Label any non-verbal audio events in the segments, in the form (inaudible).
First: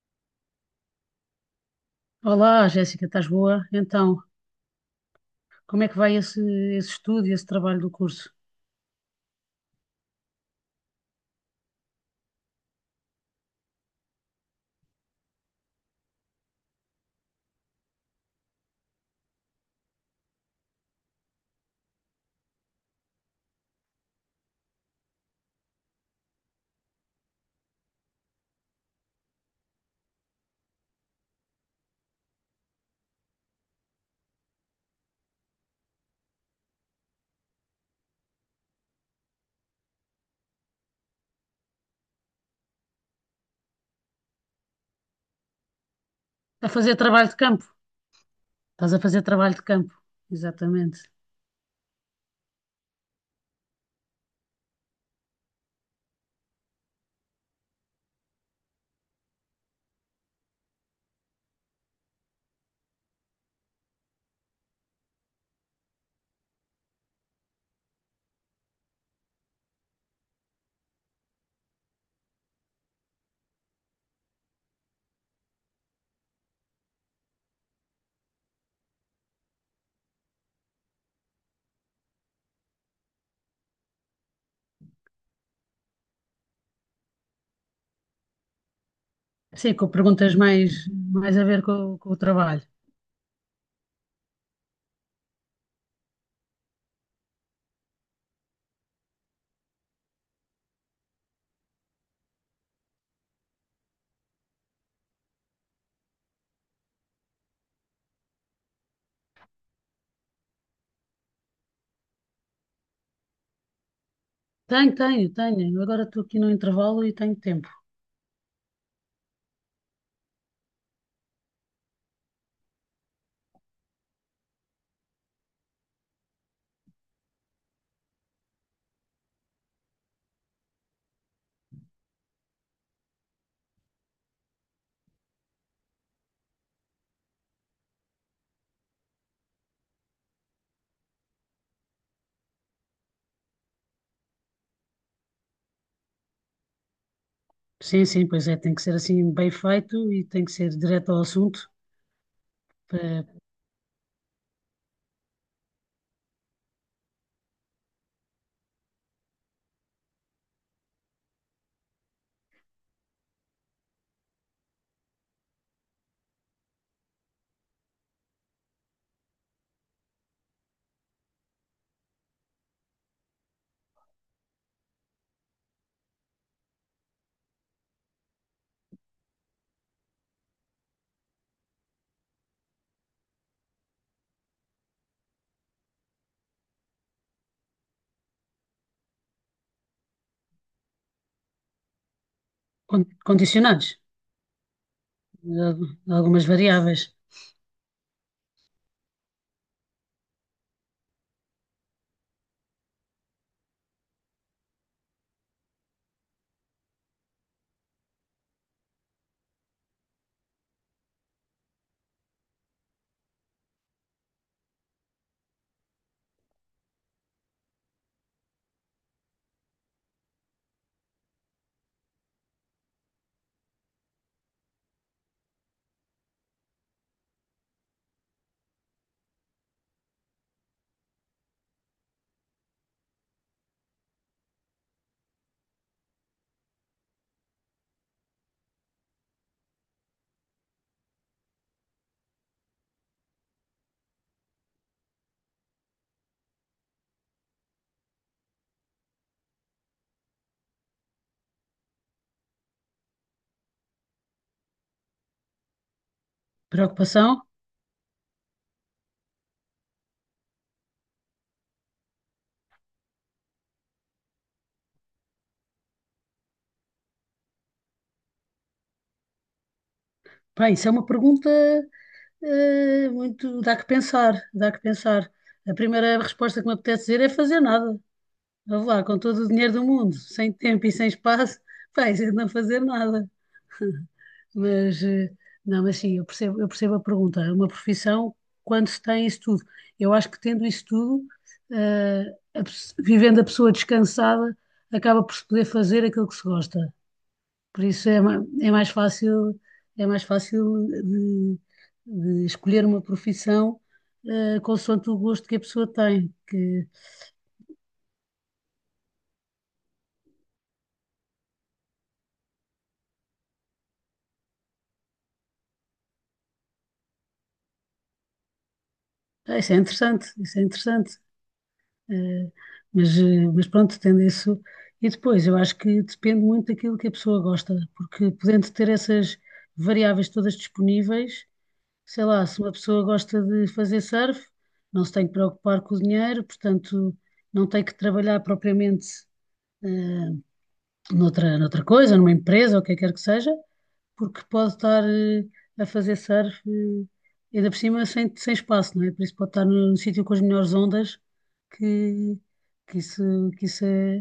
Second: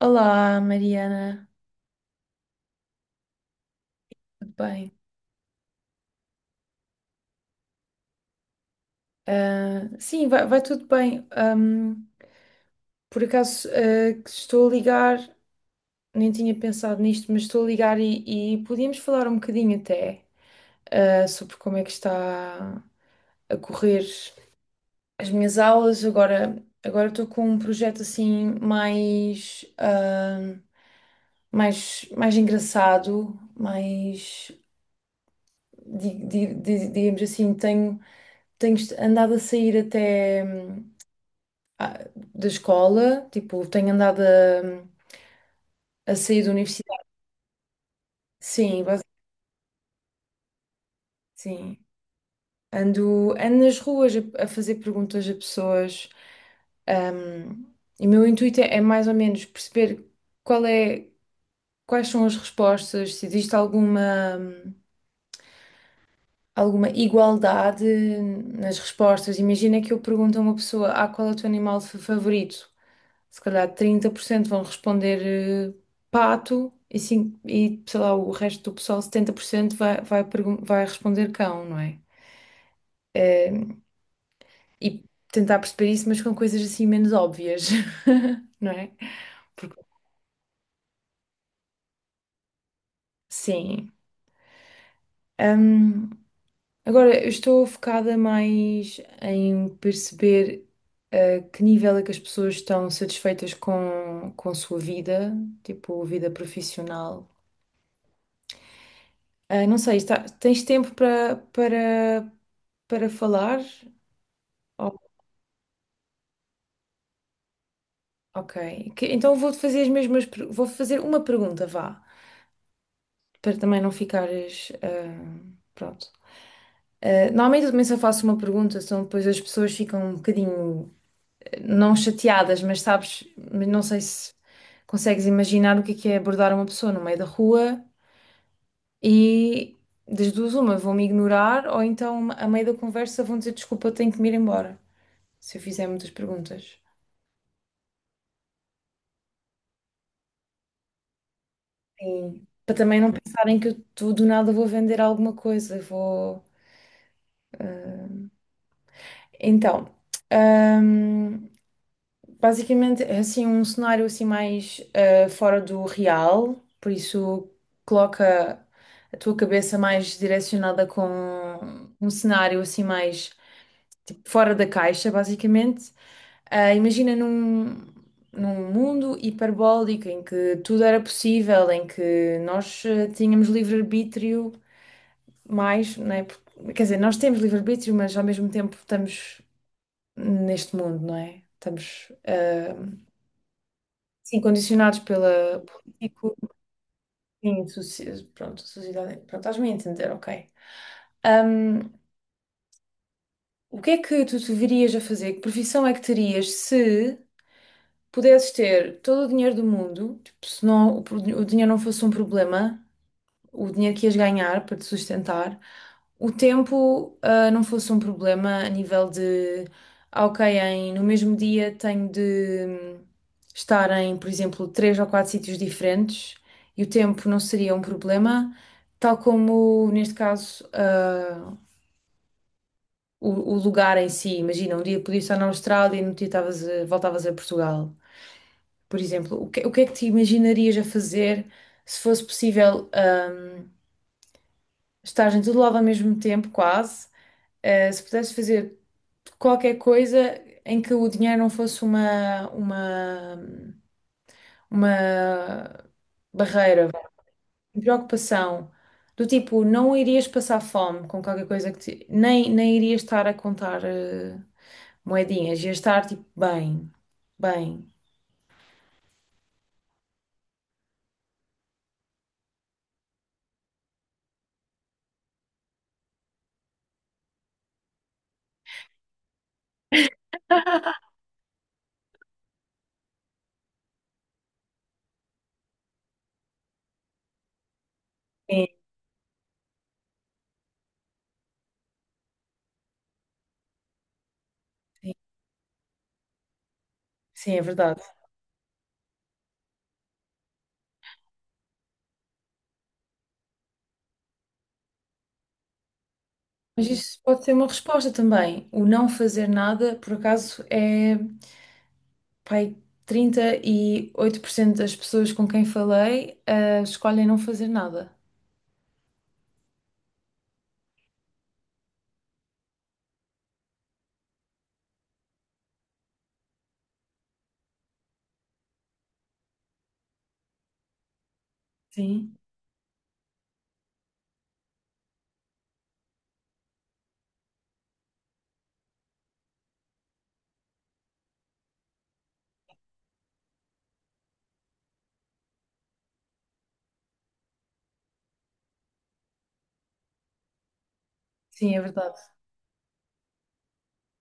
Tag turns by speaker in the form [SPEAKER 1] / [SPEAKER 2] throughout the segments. [SPEAKER 1] Olá, Mariana,
[SPEAKER 2] Olá, Jéssica, estás boa? Então,
[SPEAKER 1] tudo bem?
[SPEAKER 2] como é que vai esse estudo e esse trabalho do curso?
[SPEAKER 1] Ah, sim, vai tudo bem. Por acaso, que estou a ligar, nem tinha pensado nisto, mas estou a ligar e podíamos falar um bocadinho até, sobre como é que está a correr as minhas aulas. Agora estou com um projeto assim mais, mais engraçado, mais, digamos assim, tenho andado a sair até ah, da escola, tipo, tenho andado hum, a sair da
[SPEAKER 2] A fazer
[SPEAKER 1] universidade.
[SPEAKER 2] trabalho de campo?
[SPEAKER 1] Sim,
[SPEAKER 2] Estás
[SPEAKER 1] bas-
[SPEAKER 2] a fazer trabalho de campo, exatamente.
[SPEAKER 1] sim. Ando nas ruas a fazer perguntas a pessoas. hum, e o meu intuito é mais ou menos perceber qual é, quais são as respostas, se existe alguma igualdade nas respostas. Imagina que eu pergunto a uma pessoa, qual é o teu animal favorito? Se calhar 30% vão responder pato e sei lá, o resto do pessoal, 70% vai responder cão, não é? Eh, e tentar perceber isso, mas com coisas assim menos óbvias, (laughs) não é?
[SPEAKER 2] Sim,
[SPEAKER 1] Porque,
[SPEAKER 2] com perguntas mais a ver com o trabalho.
[SPEAKER 1] sim. Ahm, Agora, eu estou focada mais em perceber a que nível é que as pessoas estão satisfeitas com a sua vida, tipo, vida profissional. Ah, não sei, tens tempo para para falar?
[SPEAKER 2] Tenho,
[SPEAKER 1] Oh,
[SPEAKER 2] tenho, tenho. Eu agora estou aqui no intervalo e tenho tempo.
[SPEAKER 1] ok. Então vou-te fazer as vou fazer uma pergunta, vá, para também não ficares, pronto. Ah, normalmente eu também só faço uma pergunta, senão depois as pessoas ficam um bocadinho, não chateadas, mas sabes, mas não sei se consegues imaginar o que é abordar uma pessoa no meio da rua e das duas uma, vão-me ignorar ou então a meio da conversa vão dizer desculpa, eu tenho que me ir embora. Se eu fizer muitas perguntas.
[SPEAKER 2] Sim, sim, pois é, tem que ser assim bem feito e tem que ser direto ao assunto,
[SPEAKER 1] Sim. Para também não
[SPEAKER 2] para-
[SPEAKER 1] pensarem que eu do nada vou vender alguma coisa, vou. eh, Então, ahm, basicamente é assim um cenário assim mais fora do real, por isso coloca a tua cabeça mais direcionada com um cenário assim mais tipo, fora da caixa, basicamente. Ah, imagina num mundo hiperbólico em que tudo era possível, em que nós tínhamos livre-arbítrio mais, não é? Quer dizer, nós temos livre-arbítrio, mas ao mesmo tempo estamos neste mundo, não é? Estamos,
[SPEAKER 2] condicionados,
[SPEAKER 1] sim, condicionados pela
[SPEAKER 2] de al- de
[SPEAKER 1] político,
[SPEAKER 2] algumas variáveis.
[SPEAKER 1] sim, pronto, sociedade, pronto, estás-me a entender, ok. Ahm, o que é que tu te verias a fazer? Que profissão é que terias se pudesses ter todo o dinheiro do mundo, tipo, se não, o dinheiro não fosse um problema, o dinheiro que ias ganhar para te sustentar, o tempo, não fosse um problema a nível de, ok, em, no mesmo dia tenho de hum, estar em, por exemplo, três ou quatro sítios diferentes e o tempo não seria um problema, tal como, neste caso, o, o lugar em si. Imagina, um dia podias estar na Austrália e no outro dia voltavas a Portugal. Por exemplo, o que é que te imaginarias a fazer se fosse possível, estar em todo lado ao mesmo tempo, quase? Se pudesses fazer qualquer coisa em que o dinheiro não fosse uma barreira,
[SPEAKER 2] Preocupação?
[SPEAKER 1] uma preocupação, do tipo, não irias passar fome com qualquer coisa que te, nem irias estar a contar, moedinhas, ias estar tipo, bem, bem.
[SPEAKER 2] Pá, isso é uma pergunta muito. Dá que pensar, dá que pensar. A primeira resposta que me apetece dizer é fazer nada. Vamos lá, com todo o dinheiro do mundo, sem tempo e sem espaço, (laughs) pá, isso é não fazer nada. Mas, eh, não, mas sim, eu percebo a pergunta. É uma profissão,
[SPEAKER 1] Sim,
[SPEAKER 2] quando se tem isso tudo. Eu acho que tendo isso tudo, eh, vivendo a pessoa descansada,
[SPEAKER 1] sim,
[SPEAKER 2] acaba por se poder fazer aquilo que se gosta.
[SPEAKER 1] sim, é
[SPEAKER 2] Por
[SPEAKER 1] verdade.
[SPEAKER 2] isso é mais fácil de escolher uma profissão consoante o gosto que a pessoa tem. Que,
[SPEAKER 1] Mas isso pode ser uma resposta também. O não fazer nada, por acaso, é, pai, 38% das pessoas com quem falei, escolhem não fazer nada.
[SPEAKER 2] ah, isso é interessante, isso é interessante. Eh, mas pronto, tendo isso. E depois, eu acho que depende muito daquilo que a pessoa gosta, porque podendo ter essas variáveis todas disponíveis, sei
[SPEAKER 1] Sim,
[SPEAKER 2] lá, se uma pessoa gosta de fazer surf, não se tem que preocupar com o dinheiro, portanto, não tem que trabalhar propriamente. eh, Noutra coisa, numa empresa, ou o que quer que seja, porque pode estar a fazer surf, ainda por cima, sem espaço, não é? Por isso pode estar num sítio com as melhores ondas,
[SPEAKER 1] sim, é verdade.
[SPEAKER 2] que, que isso, que isso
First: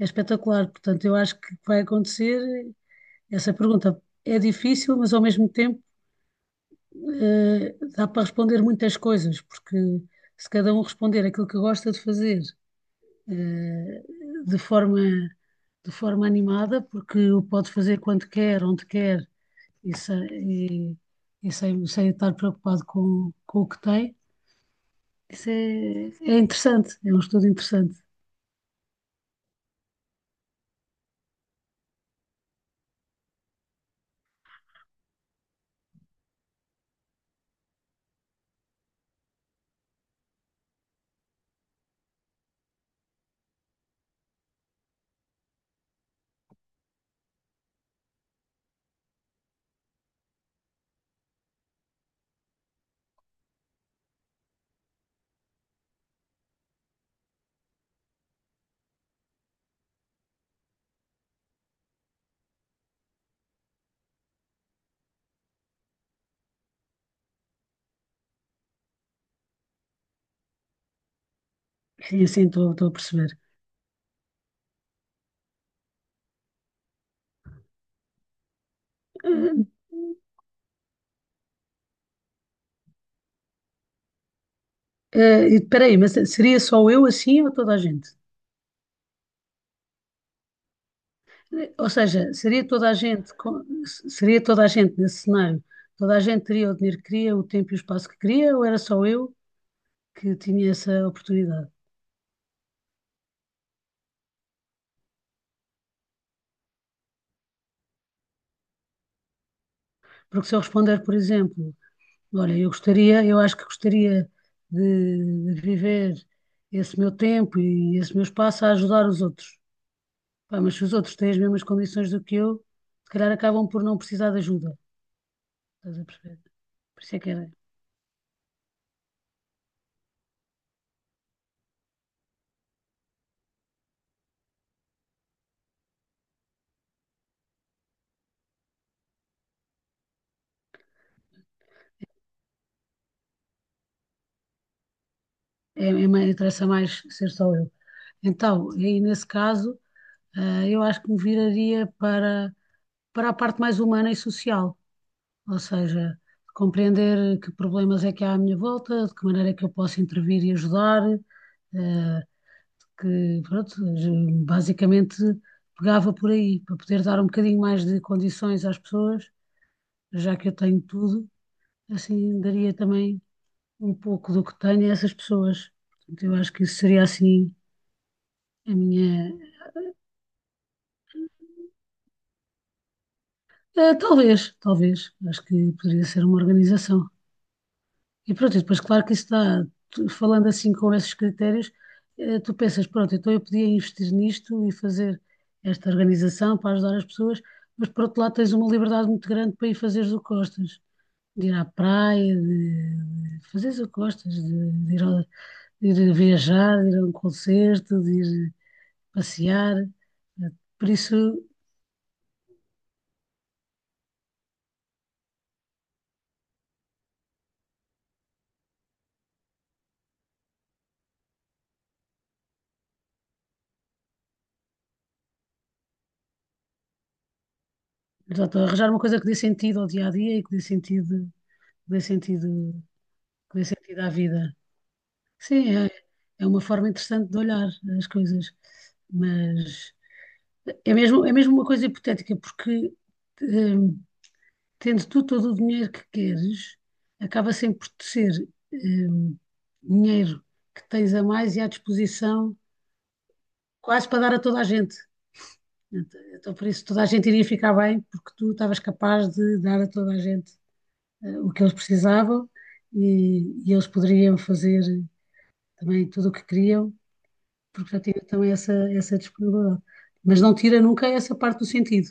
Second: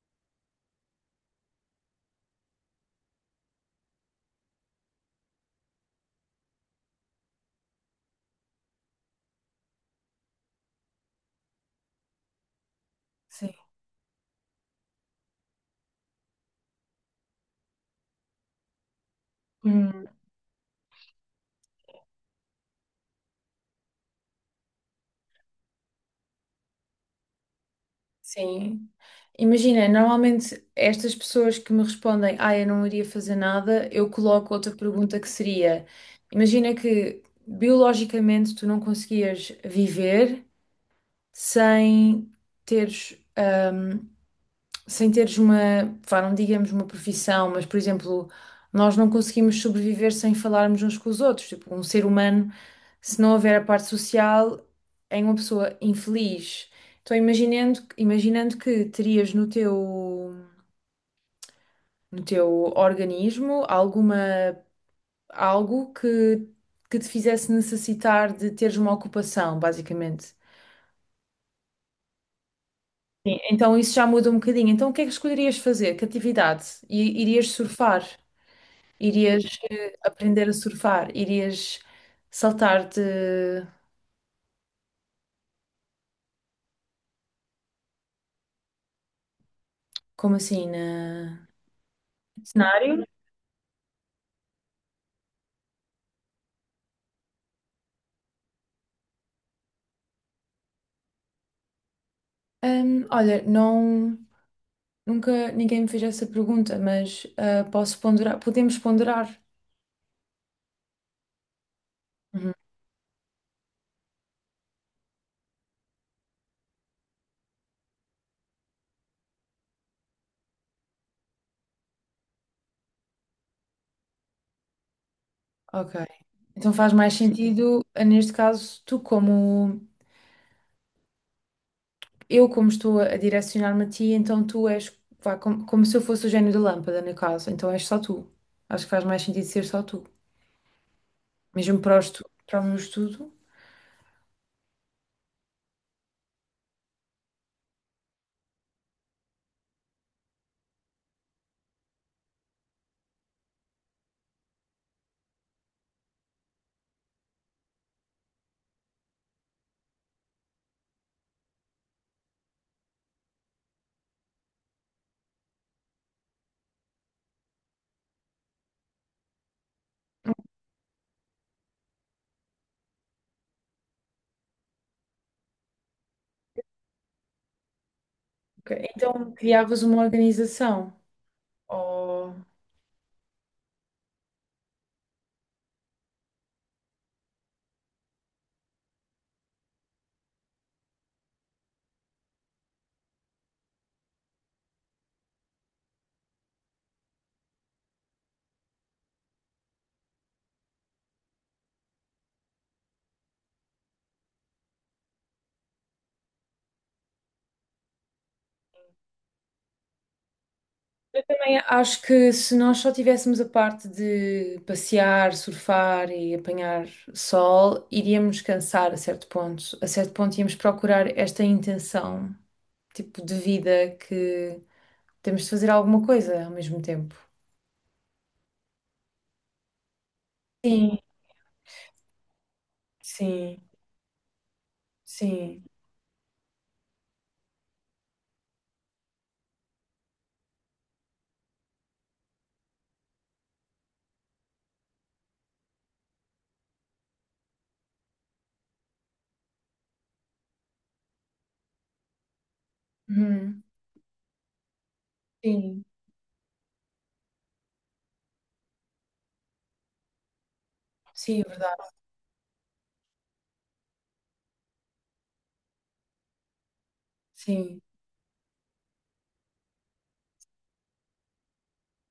[SPEAKER 2] é espetacular. Portanto, eu acho que vai acontecer essa pergunta. É difícil, mas ao mesmo tempo dá para responder muitas coisas, porque se cada um responder aquilo que gosta de fazer
[SPEAKER 1] Sim.
[SPEAKER 2] eh, de forma, de forma animada, porque o pode fazer quando quer, onde quer e,
[SPEAKER 1] Hum,
[SPEAKER 2] sem, e, e sem estar preocupado com o que tem. Isso é interessante, é um estudo interessante.
[SPEAKER 1] sim. Imagina, normalmente estas pessoas que me respondem, eu não iria fazer nada, eu coloco outra pergunta que seria: imagina que biologicamente tu não conseguias viver sem teres. hum, teres uma, pá, não digamos uma profissão, mas por exemplo, nós não conseguimos sobreviver sem falarmos uns com os outros. Tipo, um ser humano, se não houver a parte social, é uma pessoa infeliz. Então, imaginando que terias no teu organismo alguma, algo que te fizesse necessitar de teres uma ocupação, basicamente.
[SPEAKER 2] Sim, sim, estou a perceber.
[SPEAKER 1] Sim, então isso já muda um bocadinho. Então o que é que escolherias fazer? Que atividade? E irias surfar? Irias
[SPEAKER 2] Eh,
[SPEAKER 1] aprender a surfar, irias saltar de,
[SPEAKER 2] Espera aí, mas seria só eu assim ou toda a gente?
[SPEAKER 1] como assim, na...
[SPEAKER 2] Ou seja, seria toda a
[SPEAKER 1] cenário?
[SPEAKER 2] gente, seria toda a gente nesse cenário, toda a gente teria o dinheiro que queria, o tempo e o espaço que queria, ou era só eu que tinha essa oportunidade?
[SPEAKER 1] Olha, não, nunca ninguém me fez essa pergunta, mas posso ponderar, podemos ponderar.
[SPEAKER 2] Porque se eu responder, por exemplo,
[SPEAKER 1] Uhum,
[SPEAKER 2] olha, eu gostaria, eu acho que gostaria de viver esse meu tempo e esse meu espaço a ajudar os outros. Pá, mas se os outros têm as mesmas condições do que eu, se calhar acabam por não precisar de ajuda.
[SPEAKER 1] ok.
[SPEAKER 2] Estás a perceber?
[SPEAKER 1] Então faz
[SPEAKER 2] Por
[SPEAKER 1] mais sentido, neste caso, tu como, eu como estou a direcionar-me a ti, então tu és, vá, como se eu fosse o gênio da lâmpada, no caso, então és só tu. Acho que faz mais sentido ser só tu. Mesmo para o para o meu estudo,
[SPEAKER 2] é, interessa mais ser só eu. Então, aí nesse caso, eu acho que me viraria para a parte mais humana e social. Ou seja, compreender que problemas é que há à minha volta, de que maneira é que eu posso intervir e ajudar, eh, pronto, basicamente pegava por aí, para poder dar um bocadinho mais de condições às pessoas, já que eu tenho tudo, assim daria também um pouco do que tenho a essas pessoas. Portanto, eu acho que isso seria assim
[SPEAKER 1] ok,
[SPEAKER 2] a minha.
[SPEAKER 1] então criavas uma organização. Ou-
[SPEAKER 2] Talvez, talvez. Acho que poderia ser uma organização. E pronto, e depois, claro que isso dá, falando assim com esses critérios, tu pensas, pronto, então eu podia investir nisto e fazer esta organização para ajudar as pessoas, mas por outro lado tens uma liberdade muito grande para ir fazeres o que gostas, de ir à praia, de fazeres o que gostas, de ir viajar, de ir a um concerto, de ir passear. Eh, Por isso,
[SPEAKER 1] Eu também acho que se nós só tivéssemos a parte de passear, surfar e apanhar sol, iríamos cansar a certo ponto. A certo ponto íamos procurar esta intenção, tipo de vida que temos de fazer alguma coisa ao mesmo tempo.
[SPEAKER 2] portanto, arranjar uma coisa que dê sentido ao dia a dia e que dê
[SPEAKER 1] Sim,
[SPEAKER 2] que dê sentido, que
[SPEAKER 1] sim,
[SPEAKER 2] dê sentido à vida.
[SPEAKER 1] sim.
[SPEAKER 2] Sim, é uma forma interessante de olhar as coisas, mas é mesmo uma coisa hipotética, porque hum, tendo tu todo o dinheiro que queres, acaba sempre por te ser hum, dinheiro que tens a mais e à disposição
[SPEAKER 1] Uhum,
[SPEAKER 2] quase para dar a toda a gente.
[SPEAKER 1] sim,
[SPEAKER 2] Então, por isso, toda a gente iria ficar bem, porque tu estavas capaz de dar a toda a gente
[SPEAKER 1] sim, é
[SPEAKER 2] o que eles
[SPEAKER 1] verdade.
[SPEAKER 2] precisavam e, e eles poderiam fazer também tudo o que queriam
[SPEAKER 1] Sim.
[SPEAKER 2] porque já tive também essa disponibilidade. Mas não tira nunca essa parte do sentido,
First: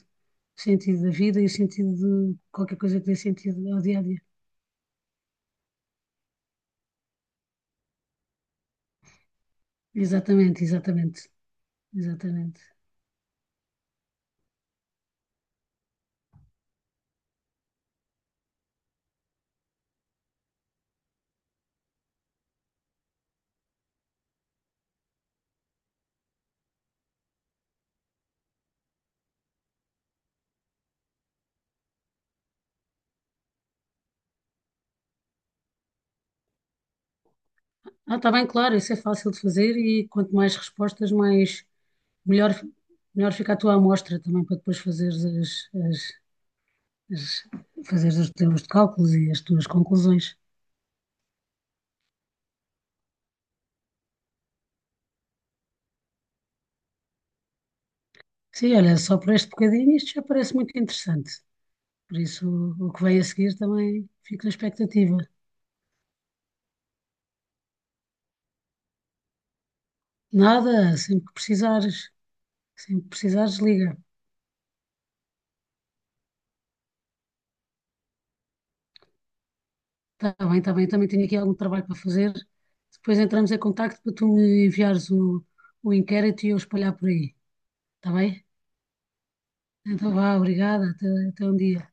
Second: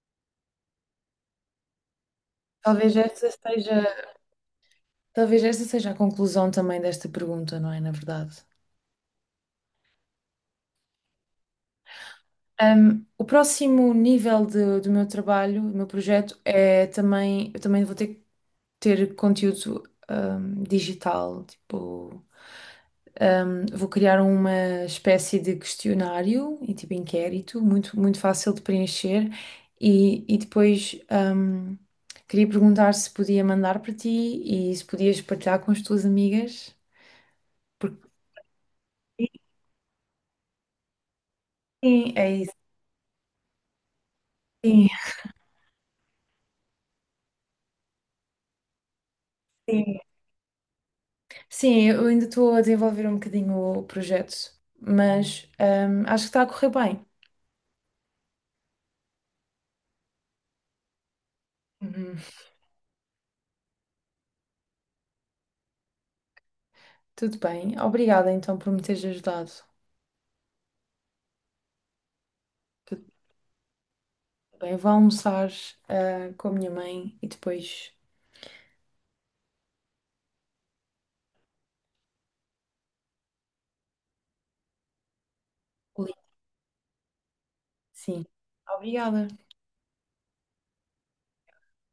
[SPEAKER 2] o sentido da vida e o sentido de qualquer
[SPEAKER 1] Talvez
[SPEAKER 2] coisa que dê
[SPEAKER 1] esta
[SPEAKER 2] sentido ao
[SPEAKER 1] seja,
[SPEAKER 2] dia a dia.
[SPEAKER 1] talvez esta seja a conclusão também desta pergunta, não é? Na verdade.
[SPEAKER 2] Exatamente, exatamente, exatamente.
[SPEAKER 1] O próximo nível do meu trabalho, do meu projeto, é também, eu também vou ter que ter conteúdo digital, tipo, vou criar uma espécie de questionário e tipo inquérito, muito, muito fácil de preencher, e depois queria perguntar se podia mandar para ti e se podias partilhar com as tuas amigas. Porque
[SPEAKER 2] Ah, está bem, claro, isso é fácil de fazer e quanto mais respostas, mais
[SPEAKER 1] sim, é
[SPEAKER 2] melhor,
[SPEAKER 1] isso.
[SPEAKER 2] melhor fica a tua amostra também para depois
[SPEAKER 1] Sim,
[SPEAKER 2] fazeres as- fazeres os teus cálculos e as tuas
[SPEAKER 1] sim.
[SPEAKER 2] conclusões.
[SPEAKER 1] Sim, eu ainda estou a desenvolver um bocadinho o projeto, mas acho que está a correr bem.
[SPEAKER 2] Sim, olha, só por este bocadinho isto já parece muito interessante.
[SPEAKER 1] Uhum.
[SPEAKER 2] Por isso, o que vem a seguir também fico na expectativa.
[SPEAKER 1] Tudo bem. Obrigada então por me teres ajudado.
[SPEAKER 2] Nada, sempre
[SPEAKER 1] Tudo
[SPEAKER 2] que precisares, liga.
[SPEAKER 1] bem. Vou almoçar com a minha mãe e depois
[SPEAKER 2] Está bem, também tenho aqui algum trabalho para fazer. Depois entramos em contacto para tu me enviares o
[SPEAKER 1] ligo.
[SPEAKER 2] inquérito e eu espalhar por aí. Está
[SPEAKER 1] Sim.
[SPEAKER 2] bem?
[SPEAKER 1] Obrigada.
[SPEAKER 2] Então vá, obrigada, até um dia.